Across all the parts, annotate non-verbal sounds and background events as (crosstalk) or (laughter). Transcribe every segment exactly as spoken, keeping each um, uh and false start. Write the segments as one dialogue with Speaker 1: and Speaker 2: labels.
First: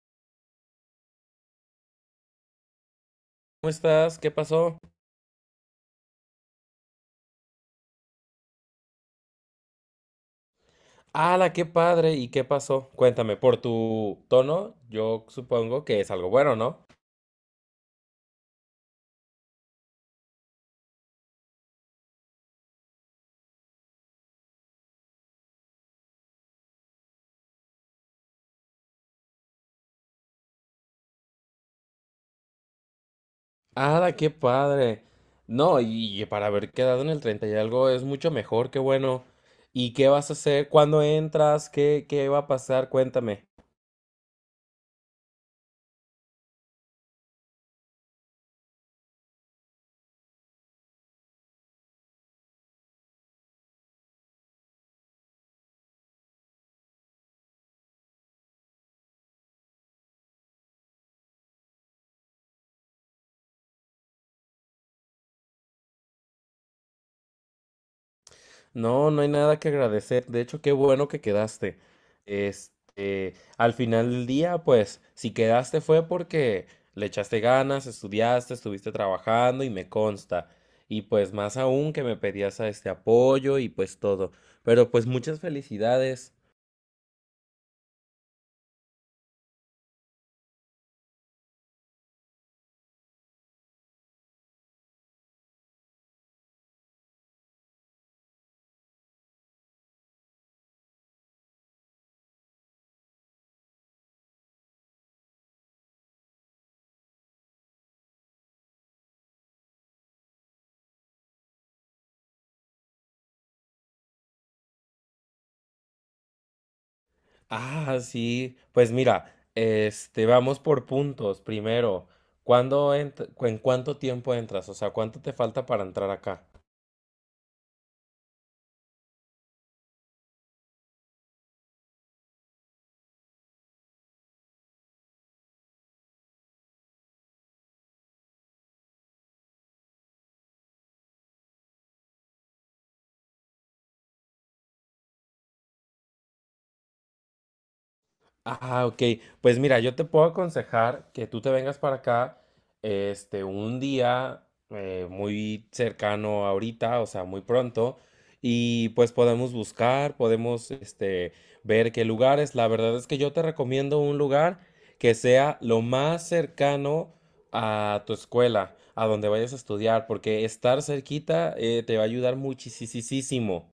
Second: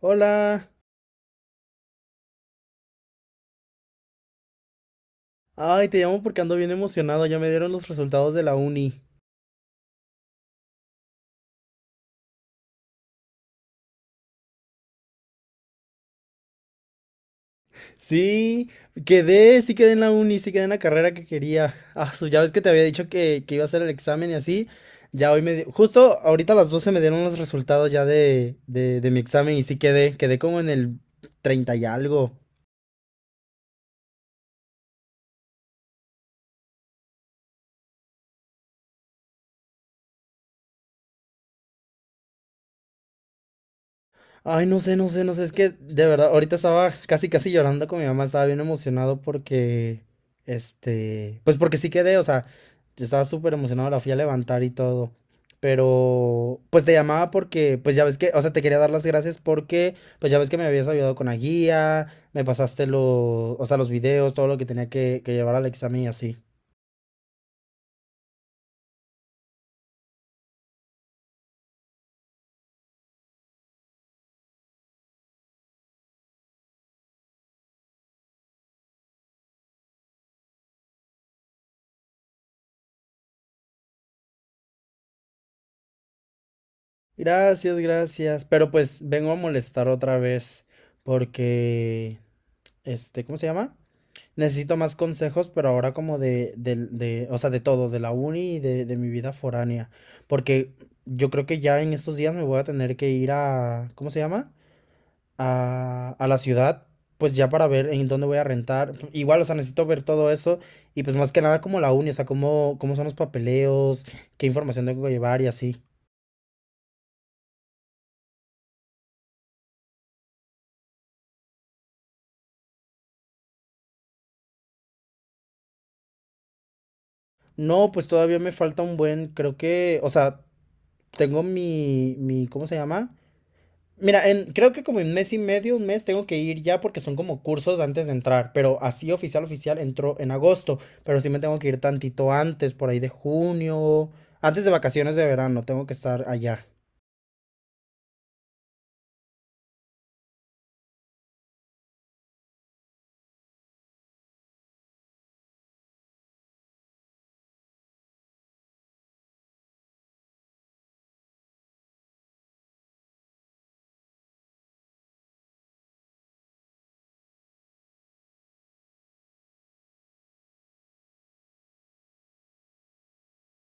Speaker 1: Hola.
Speaker 2: ¿Cómo estás? ¿Qué pasó?
Speaker 1: Ay, te llamo porque ando bien emocionado. Ya me dieron los resultados de la uni.
Speaker 2: ¡Hala, qué padre! ¿Y qué pasó? Cuéntame, por tu tono, yo supongo que es algo bueno, ¿no?
Speaker 1: Sí, quedé, sí quedé en la uni, sí quedé en la carrera que quería. Ah, su, ya ves que te había dicho que, que iba a hacer el examen y así. Ya hoy me di- Justo ahorita a las doce me dieron los resultados ya de, de, de mi examen y sí quedé. Quedé como en el treinta y algo.
Speaker 2: ¡Hala, qué padre! No, y y para haber quedado en el treinta y algo es mucho mejor, qué bueno. ¿Y qué vas a hacer? ¿Cuándo entras? ¿Qué, qué va a pasar? Cuéntame.
Speaker 1: Ay, no sé, no sé, no sé, es que de verdad, ahorita estaba casi, casi llorando con mi mamá, estaba bien emocionado porque, este, pues porque sí quedé, o sea, estaba súper emocionado, la fui a levantar y todo, pero pues te llamaba porque, pues ya ves que, o sea, te quería dar las gracias porque, pues ya ves que me habías ayudado con la guía, me pasaste los, o sea, los videos, todo lo que tenía que, que llevar al examen y así.
Speaker 2: No, no hay nada que agradecer. De hecho, qué bueno que quedaste. Este, al final del día, pues, si quedaste fue porque le echaste ganas, estudiaste, estuviste trabajando y me consta. Y pues más aún que me pedías a este apoyo y pues todo. Pero pues muchas felicidades.
Speaker 1: Gracias, gracias, pero pues vengo a molestar otra vez porque, este, ¿cómo se llama? Necesito más consejos, pero ahora como de, del- de, o sea, de todo, de la uni y de, de mi vida foránea. Porque yo creo que ya en estos días me voy a tener que ir a, ¿cómo se llama? A, a la ciudad, pues ya para ver en dónde voy a rentar. Igual, o sea, necesito ver todo eso y pues más que nada como la uni, o sea, cómo, cómo son los papeleos, qué información tengo que llevar y así.
Speaker 2: Ah, sí. Pues mira, este, vamos por puntos. Primero, ¿cuándo ent- cu- ¿en cuánto tiempo entras? O sea, ¿cuánto te falta para entrar acá?
Speaker 1: No, pues todavía me falta un buen, creo que, o sea, tengo mi, mi, ¿cómo se llama? Mira, en, creo que como en mes y medio, un mes, tengo que ir ya porque son como cursos antes de entrar, pero así oficial, oficial, entró en agosto, pero sí me tengo que ir tantito antes, por ahí de junio, antes de vacaciones de verano, tengo que estar allá.
Speaker 2: Ah, ok. Pues mira, yo te puedo aconsejar que tú te vengas para acá, este, un día eh, muy cercano ahorita, o sea, muy pronto, y pues podemos buscar, podemos, este, ver qué lugares. La verdad es que yo te recomiendo un lugar que sea lo más cercano a tu escuela, a donde vayas a estudiar, porque estar cerquita eh, te va a ayudar muchísimo.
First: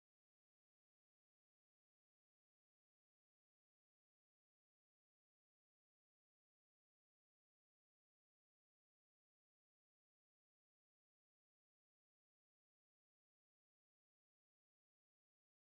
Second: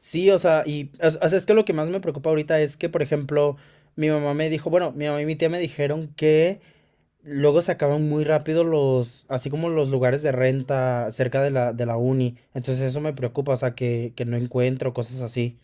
Speaker 1: Sí, o sea, y as- as- es que lo que más me preocupa ahorita es que, por ejemplo, mi mamá me dijo, bueno, mi mamá y mi tía me dijeron que luego se acaban muy rápido los, así como los lugares de renta cerca de la, de la uni, entonces eso me preocupa, o sea, que, que no encuentro cosas así.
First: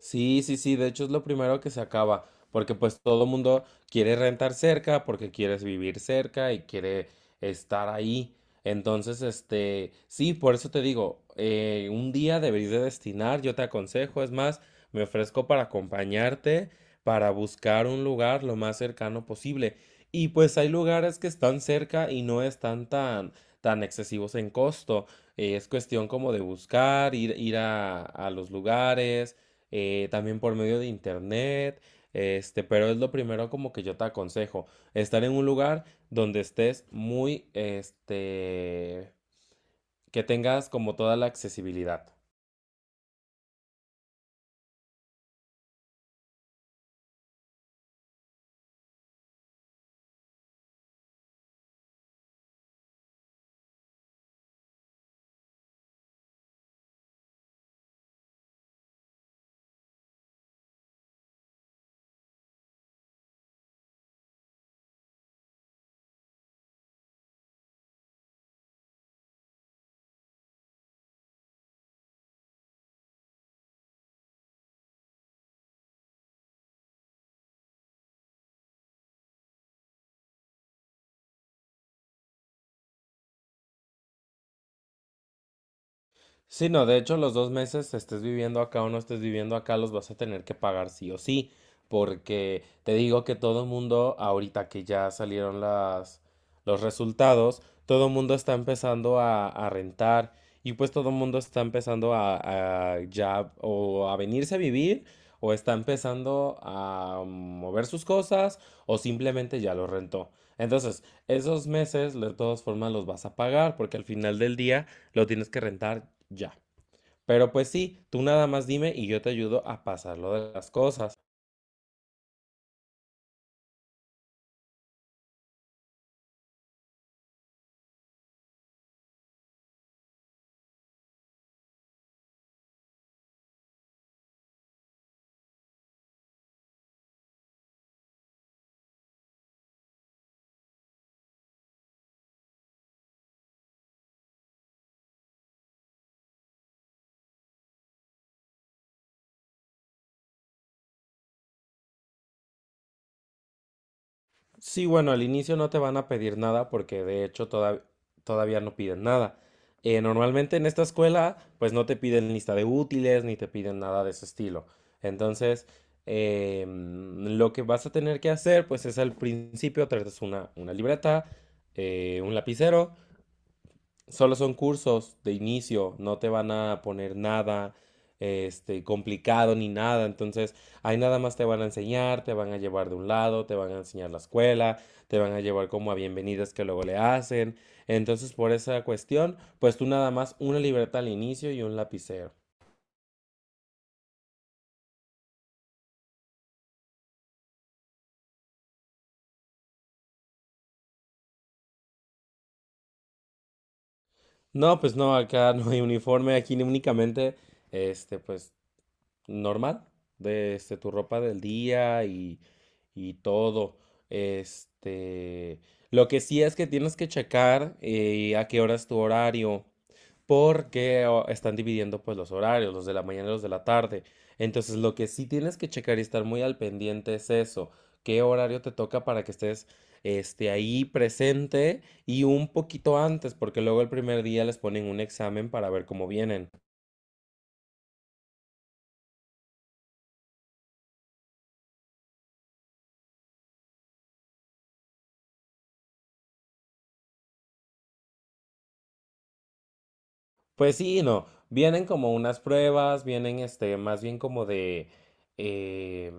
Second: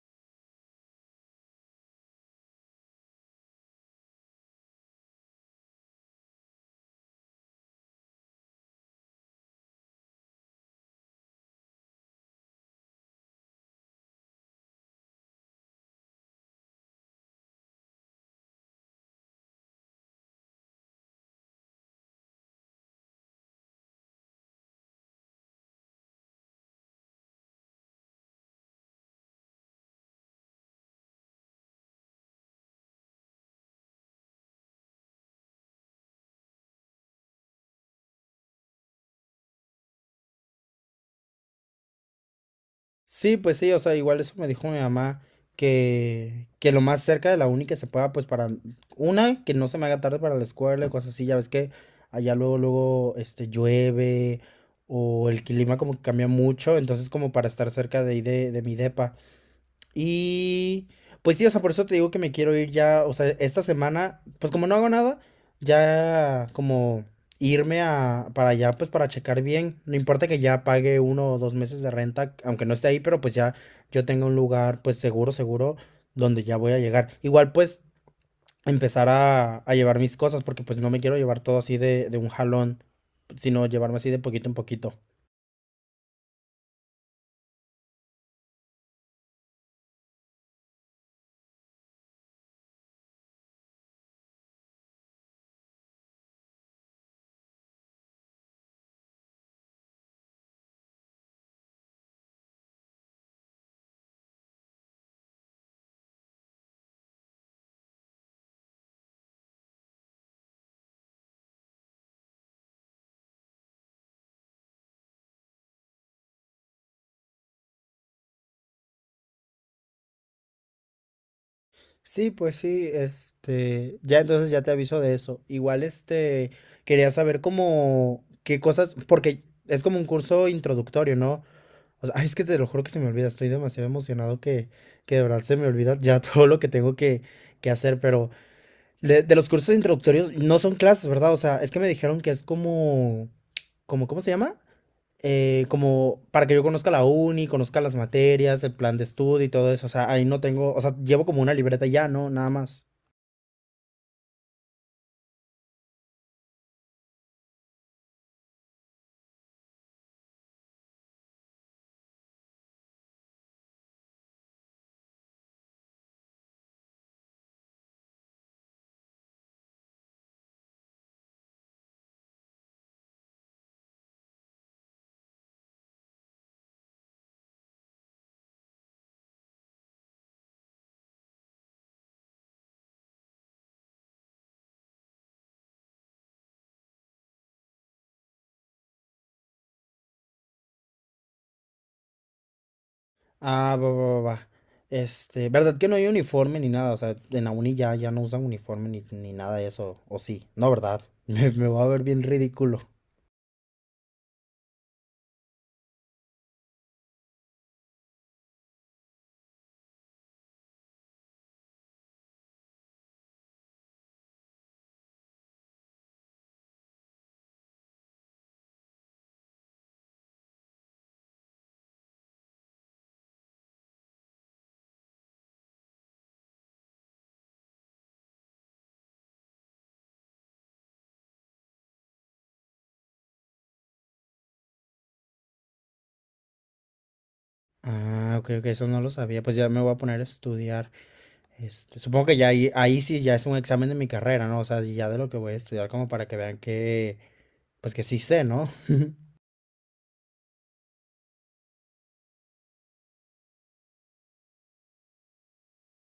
Speaker 2: Sí, sí, sí, de hecho es lo primero que se acaba, porque pues todo mundo quiere rentar cerca, porque quieres vivir cerca y quiere estar ahí. Entonces, este, sí, por eso te digo, eh, un día deberías de destinar, yo te aconsejo, es más, me ofrezco para acompañarte, para buscar un lugar lo más cercano posible. Y pues hay lugares que están cerca y no están tan, tan excesivos en costo. Eh, es cuestión como de buscar, ir, ir a a los lugares eh, también por medio de internet, este, pero es lo primero como que yo te aconsejo, estar en un lugar donde estés muy, este, que tengas como toda la accesibilidad.
Speaker 1: Sí, pues sí, o sea, igual eso me dijo mi mamá, que, que lo más cerca de la uni que se pueda, pues para, una, que no se me haga tarde para la escuela y cosas así, ya ves que allá luego, luego, este, llueve o el clima como que cambia mucho, entonces como para estar cerca de ahí de, de mi depa. Y pues sí, o sea, por eso te digo que me quiero ir ya, o sea, esta semana, pues como no hago nada, ya como irme a para allá, pues para checar bien. No importa que ya pague uno o dos meses de renta, aunque no esté ahí, pero pues ya yo tenga un lugar, pues seguro, seguro, donde ya voy a llegar. Igual pues empezar a, a llevar mis cosas, porque pues no me quiero llevar todo así de, de un jalón, sino llevarme así de poquito en poquito.
Speaker 2: Sí, no, de hecho los dos meses estés viviendo acá o no estés viviendo acá los vas a tener que pagar sí o sí, porque te digo que todo el mundo, ahorita que ya salieron las, los resultados, todo el mundo está empezando a, a rentar y pues todo el mundo está empezando a, a ya o a venirse a vivir o está empezando a mover sus cosas o simplemente ya lo rentó. Entonces, esos meses de todas formas los vas a pagar porque al final del día lo tienes que rentar ya. Pero pues sí, tú nada más dime y yo te ayudo a pasar lo de las cosas.
Speaker 1: Sí, pues sí, este, ya entonces ya te aviso de eso. Igual, este, quería saber cómo, qué cosas, porque es como un curso introductorio, ¿no? O sea, ay, es que te lo juro que se me olvida, estoy demasiado emocionado que, que de verdad se me olvida ya (laughs) todo lo que tengo que, que hacer, pero de, de los cursos introductorios no son clases, ¿verdad? O sea, es que me dijeron que es como, como, ¿cómo se llama? Eh, como para que yo conozca la uni, conozca las materias, el plan de estudio y todo eso. O sea, ahí no tengo, o sea, llevo como una libreta y ya, ¿no? Nada más.
Speaker 2: Sí, bueno, al inicio no te van a pedir nada porque de hecho todav- todavía no piden nada. Eh, normalmente en esta escuela pues no te piden lista de útiles ni te piden nada de ese estilo. Entonces, eh, mm, lo que vas a tener que hacer pues es al principio traes una, una libreta, eh, un lapicero. Solo son cursos de inicio, no te van a poner nada este complicado ni nada, entonces ahí nada más te van a enseñar, te van a llevar de un lado, te van a enseñar la escuela, te van a llevar como a bienvenidas que luego le hacen. Entonces, por esa cuestión, pues tú nada más una libreta al inicio y un lapicero.
Speaker 1: Ah, va, va, va, va. Este, ¿verdad que no hay uniforme ni nada? O sea, en la uni ya, ya no usan uniforme ni, ni nada de eso. O sí, no, ¿verdad? (laughs) Me, me voy a ver bien ridículo.
Speaker 2: No, pues no, acá no hay uniforme, aquí únicamente este pues normal, de este, tu ropa del día y, y todo. Este, lo que sí es que tienes que checar eh, a qué hora es tu horario, porque o- están dividiendo pues los horarios, los de la mañana y los de la tarde. Entonces, lo que sí tienes que checar y estar muy al pendiente es eso, qué horario te toca para que estés este, ahí presente y un poquito antes, porque luego el primer día les ponen un examen para ver cómo vienen.
Speaker 1: Ah, ok, ok, eso no lo sabía. Pues ya me voy a poner a estudiar. Este, supongo que ya ahí, ahí sí ya es un examen de mi carrera, ¿no? O sea, ya de lo que voy a estudiar como para que vean que, pues que sí sé, ¿no?
Speaker 2: Pues sí, y no. Vienen como unas pruebas, vienen este, más bien como de, eh,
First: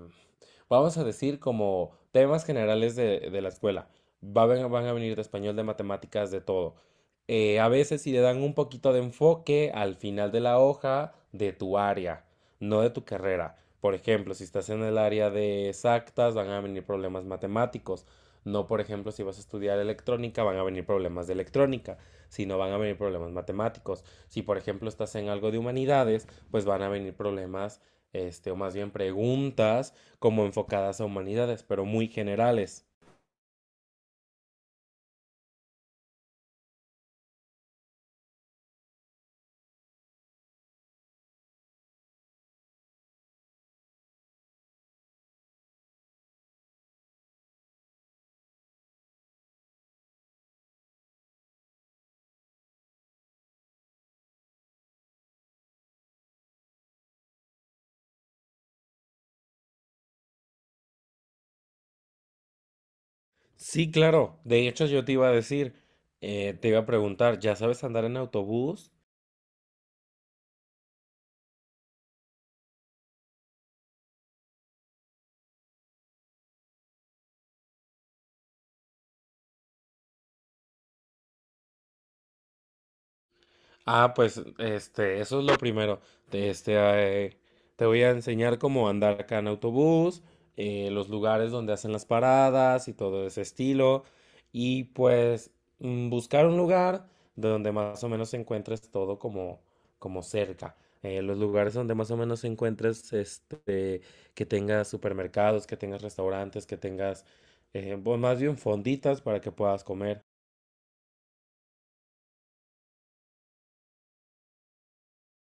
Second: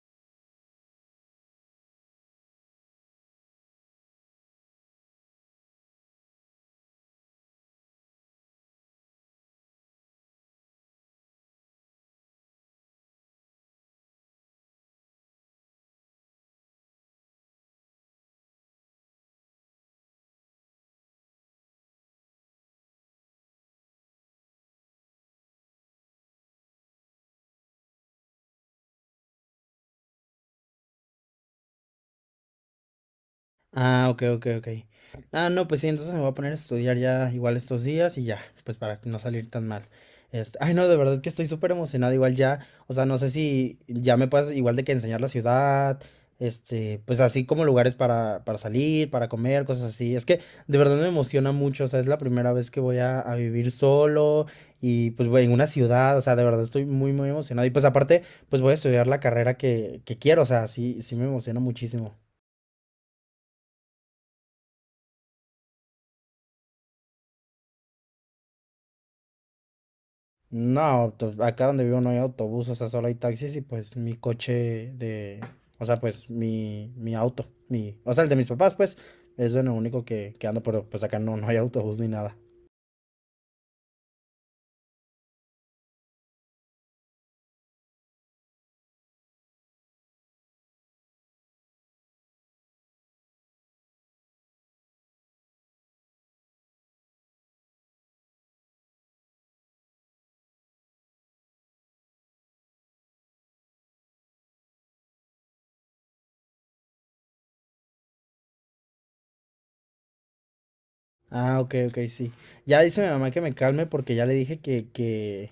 Speaker 2: vamos a decir, como temas generales de, de la escuela. Va a ven- van a venir de español, de matemáticas, de todo. Eh, a veces sí le dan un poquito de enfoque al final de la hoja de tu área, no de tu carrera. Por ejemplo, si estás en el área de exactas, van a venir problemas matemáticos. No, por ejemplo, si vas a estudiar electrónica, van a venir problemas de electrónica, sino van a venir problemas matemáticos. Si, por ejemplo, estás en algo de humanidades, pues van a venir problemas, este, o más bien preguntas como enfocadas a humanidades, pero muy generales.
Speaker 1: Ah, ok, ok, ok. Ah, no, pues sí, entonces me voy a poner a estudiar ya igual estos días y ya, pues para no salir tan mal. Este, ay, no, de verdad que estoy súper emocionado igual ya, o sea, no sé si ya me puedas igual de que enseñar la ciudad, este, pues así como lugares para, para salir, para comer, cosas así. Es que de verdad me emociona mucho, o sea, es la primera vez que voy a, a vivir solo y pues voy en una ciudad, o sea, de verdad estoy muy, muy emocionado. Y pues aparte, pues voy a estudiar la carrera que, que quiero, o sea, sí, sí me emociona muchísimo.
Speaker 2: Sí, claro. De hecho, yo te iba a decir, eh, te iba a preguntar, ¿ya sabes andar en autobús?
Speaker 1: No, to- acá donde vivo no hay autobús, o sea, solo hay taxis y pues mi coche de, o sea, pues mi, mi auto, mi, o sea, el de mis papás, pues, es lo único que, que ando, pero pues acá no, no hay autobús ni nada.
Speaker 2: Ah, pues este, eso es lo primero. Te- Este, eh, te voy a enseñar cómo andar acá en autobús, eh, los lugares donde hacen las paradas y todo ese estilo. Y pues mm, buscar un lugar de donde más o menos encuentres todo como, como cerca. Eh, los lugares donde más o menos encuentres este, que tengas supermercados, que tengas restaurantes, que tengas, eh, bu- más bien fonditas para que puedas comer.
Speaker 1: Ah, ok, ok, sí. Ya dice mi mamá que me calme porque ya le dije que, que,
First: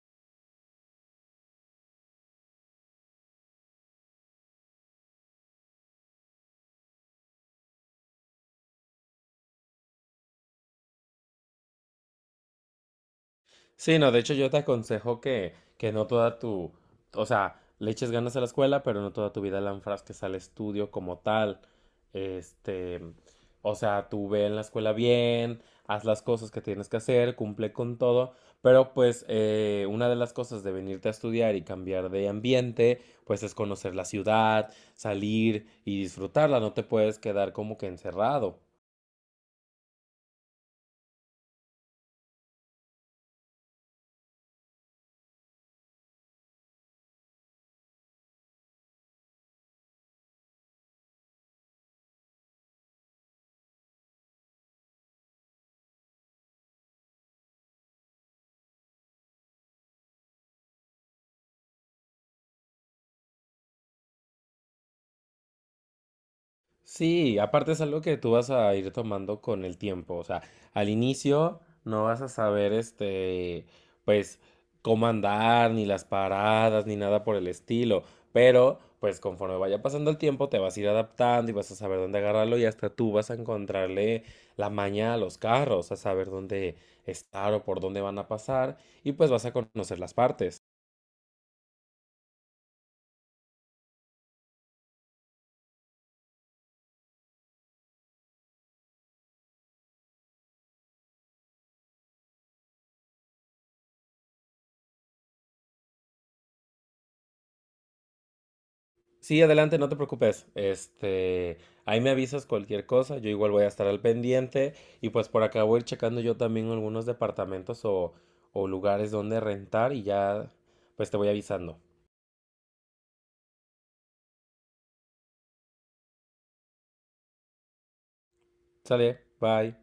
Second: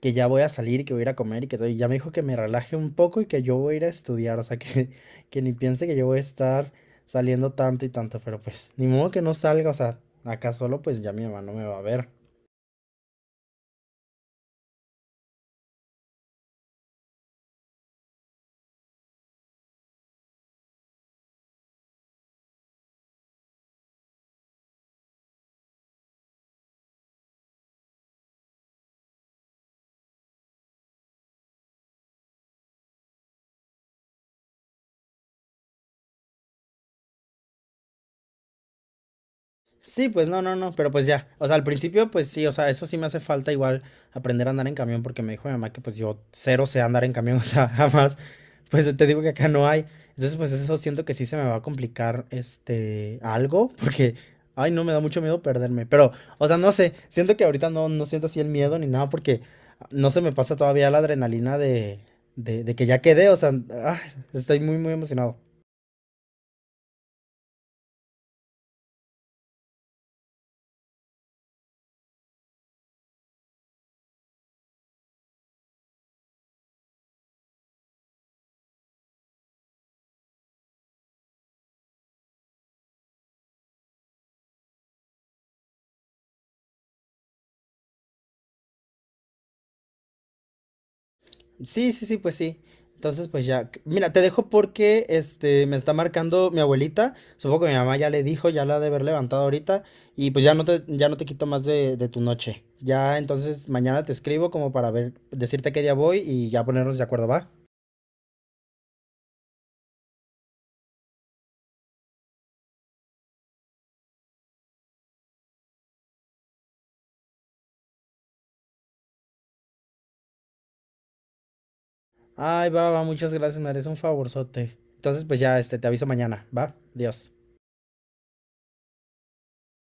Speaker 1: que ya voy a salir y que voy a ir a comer y que todo, y ya me dijo que me relaje un poco y que yo voy a ir a estudiar, o sea, que, que ni piense que yo voy a estar saliendo tanto y tanto, pero pues, ni modo que no salga, o sea, acá solo pues ya mi mamá no me va a ver.
Speaker 2: Sí, no, de hecho yo te aconsejo que, que no toda tu, o sea, le eches ganas a la escuela, pero no toda tu vida la enfrasques al estudio como tal. Este, o sea, tú ve en la escuela bien, haz las cosas que tienes que hacer, cumple con todo, pero pues eh, una de las cosas de venirte a estudiar y cambiar de ambiente, pues es conocer la ciudad, salir y disfrutarla, no te puedes quedar como que encerrado.
Speaker 1: Sí, pues no, no, no, pero pues ya, o sea, al principio pues sí, o sea, eso sí me hace falta igual aprender a andar en camión porque me dijo mi mamá que pues yo cero sé andar en camión, (laughs) o sea, jamás, pues te digo que acá no hay, entonces pues eso siento que sí se me va a complicar este algo (laughs) porque, ay, no, me da mucho miedo perderme, pero, o sea, no sé, siento que ahorita no, no siento así el miedo ni nada porque no se me pasa todavía la adrenalina de, de, de que ya quedé, o sea, ah, estoy muy, muy emocionado.
Speaker 2: Sí, aparte es algo que tú vas a ir tomando con el tiempo. O sea, al inicio no vas a saber, este, pues, cómo andar, ni las paradas, ni nada por el estilo. Pero, pues, conforme vaya pasando el tiempo, te vas a ir adaptando y vas a saber dónde agarrarlo y hasta tú vas a encontrarle la maña a los carros, a saber dónde estar o por dónde van a pasar y pues vas a conocer las partes.
Speaker 1: Sí, sí, sí, pues sí. Entonces, pues ya, c- mira, te dejo porque este me está marcando mi abuelita. Supongo que mi mamá ya le dijo, ya la ha de haber levantado ahorita. Y pues ya no te, ya no te quito más de, de tu noche. Ya, entonces mañana te escribo como para ver, decirte qué día voy y ya ponernos de acuerdo, ¿va?
Speaker 2: Sí, adelante, no te preocupes. Este, ahí me avisas cualquier cosa, yo igual voy a estar al pendiente y pues por acá voy a ir checando yo también algunos departamentos o, o lugares donde rentar y ya pues te voy avisando.
Speaker 1: Ay, va, va, muchas gracias, me eres un favorzote. Entonces, pues ya, este, te aviso mañana, ¿va? Adiós.
Speaker 2: Sale, bye.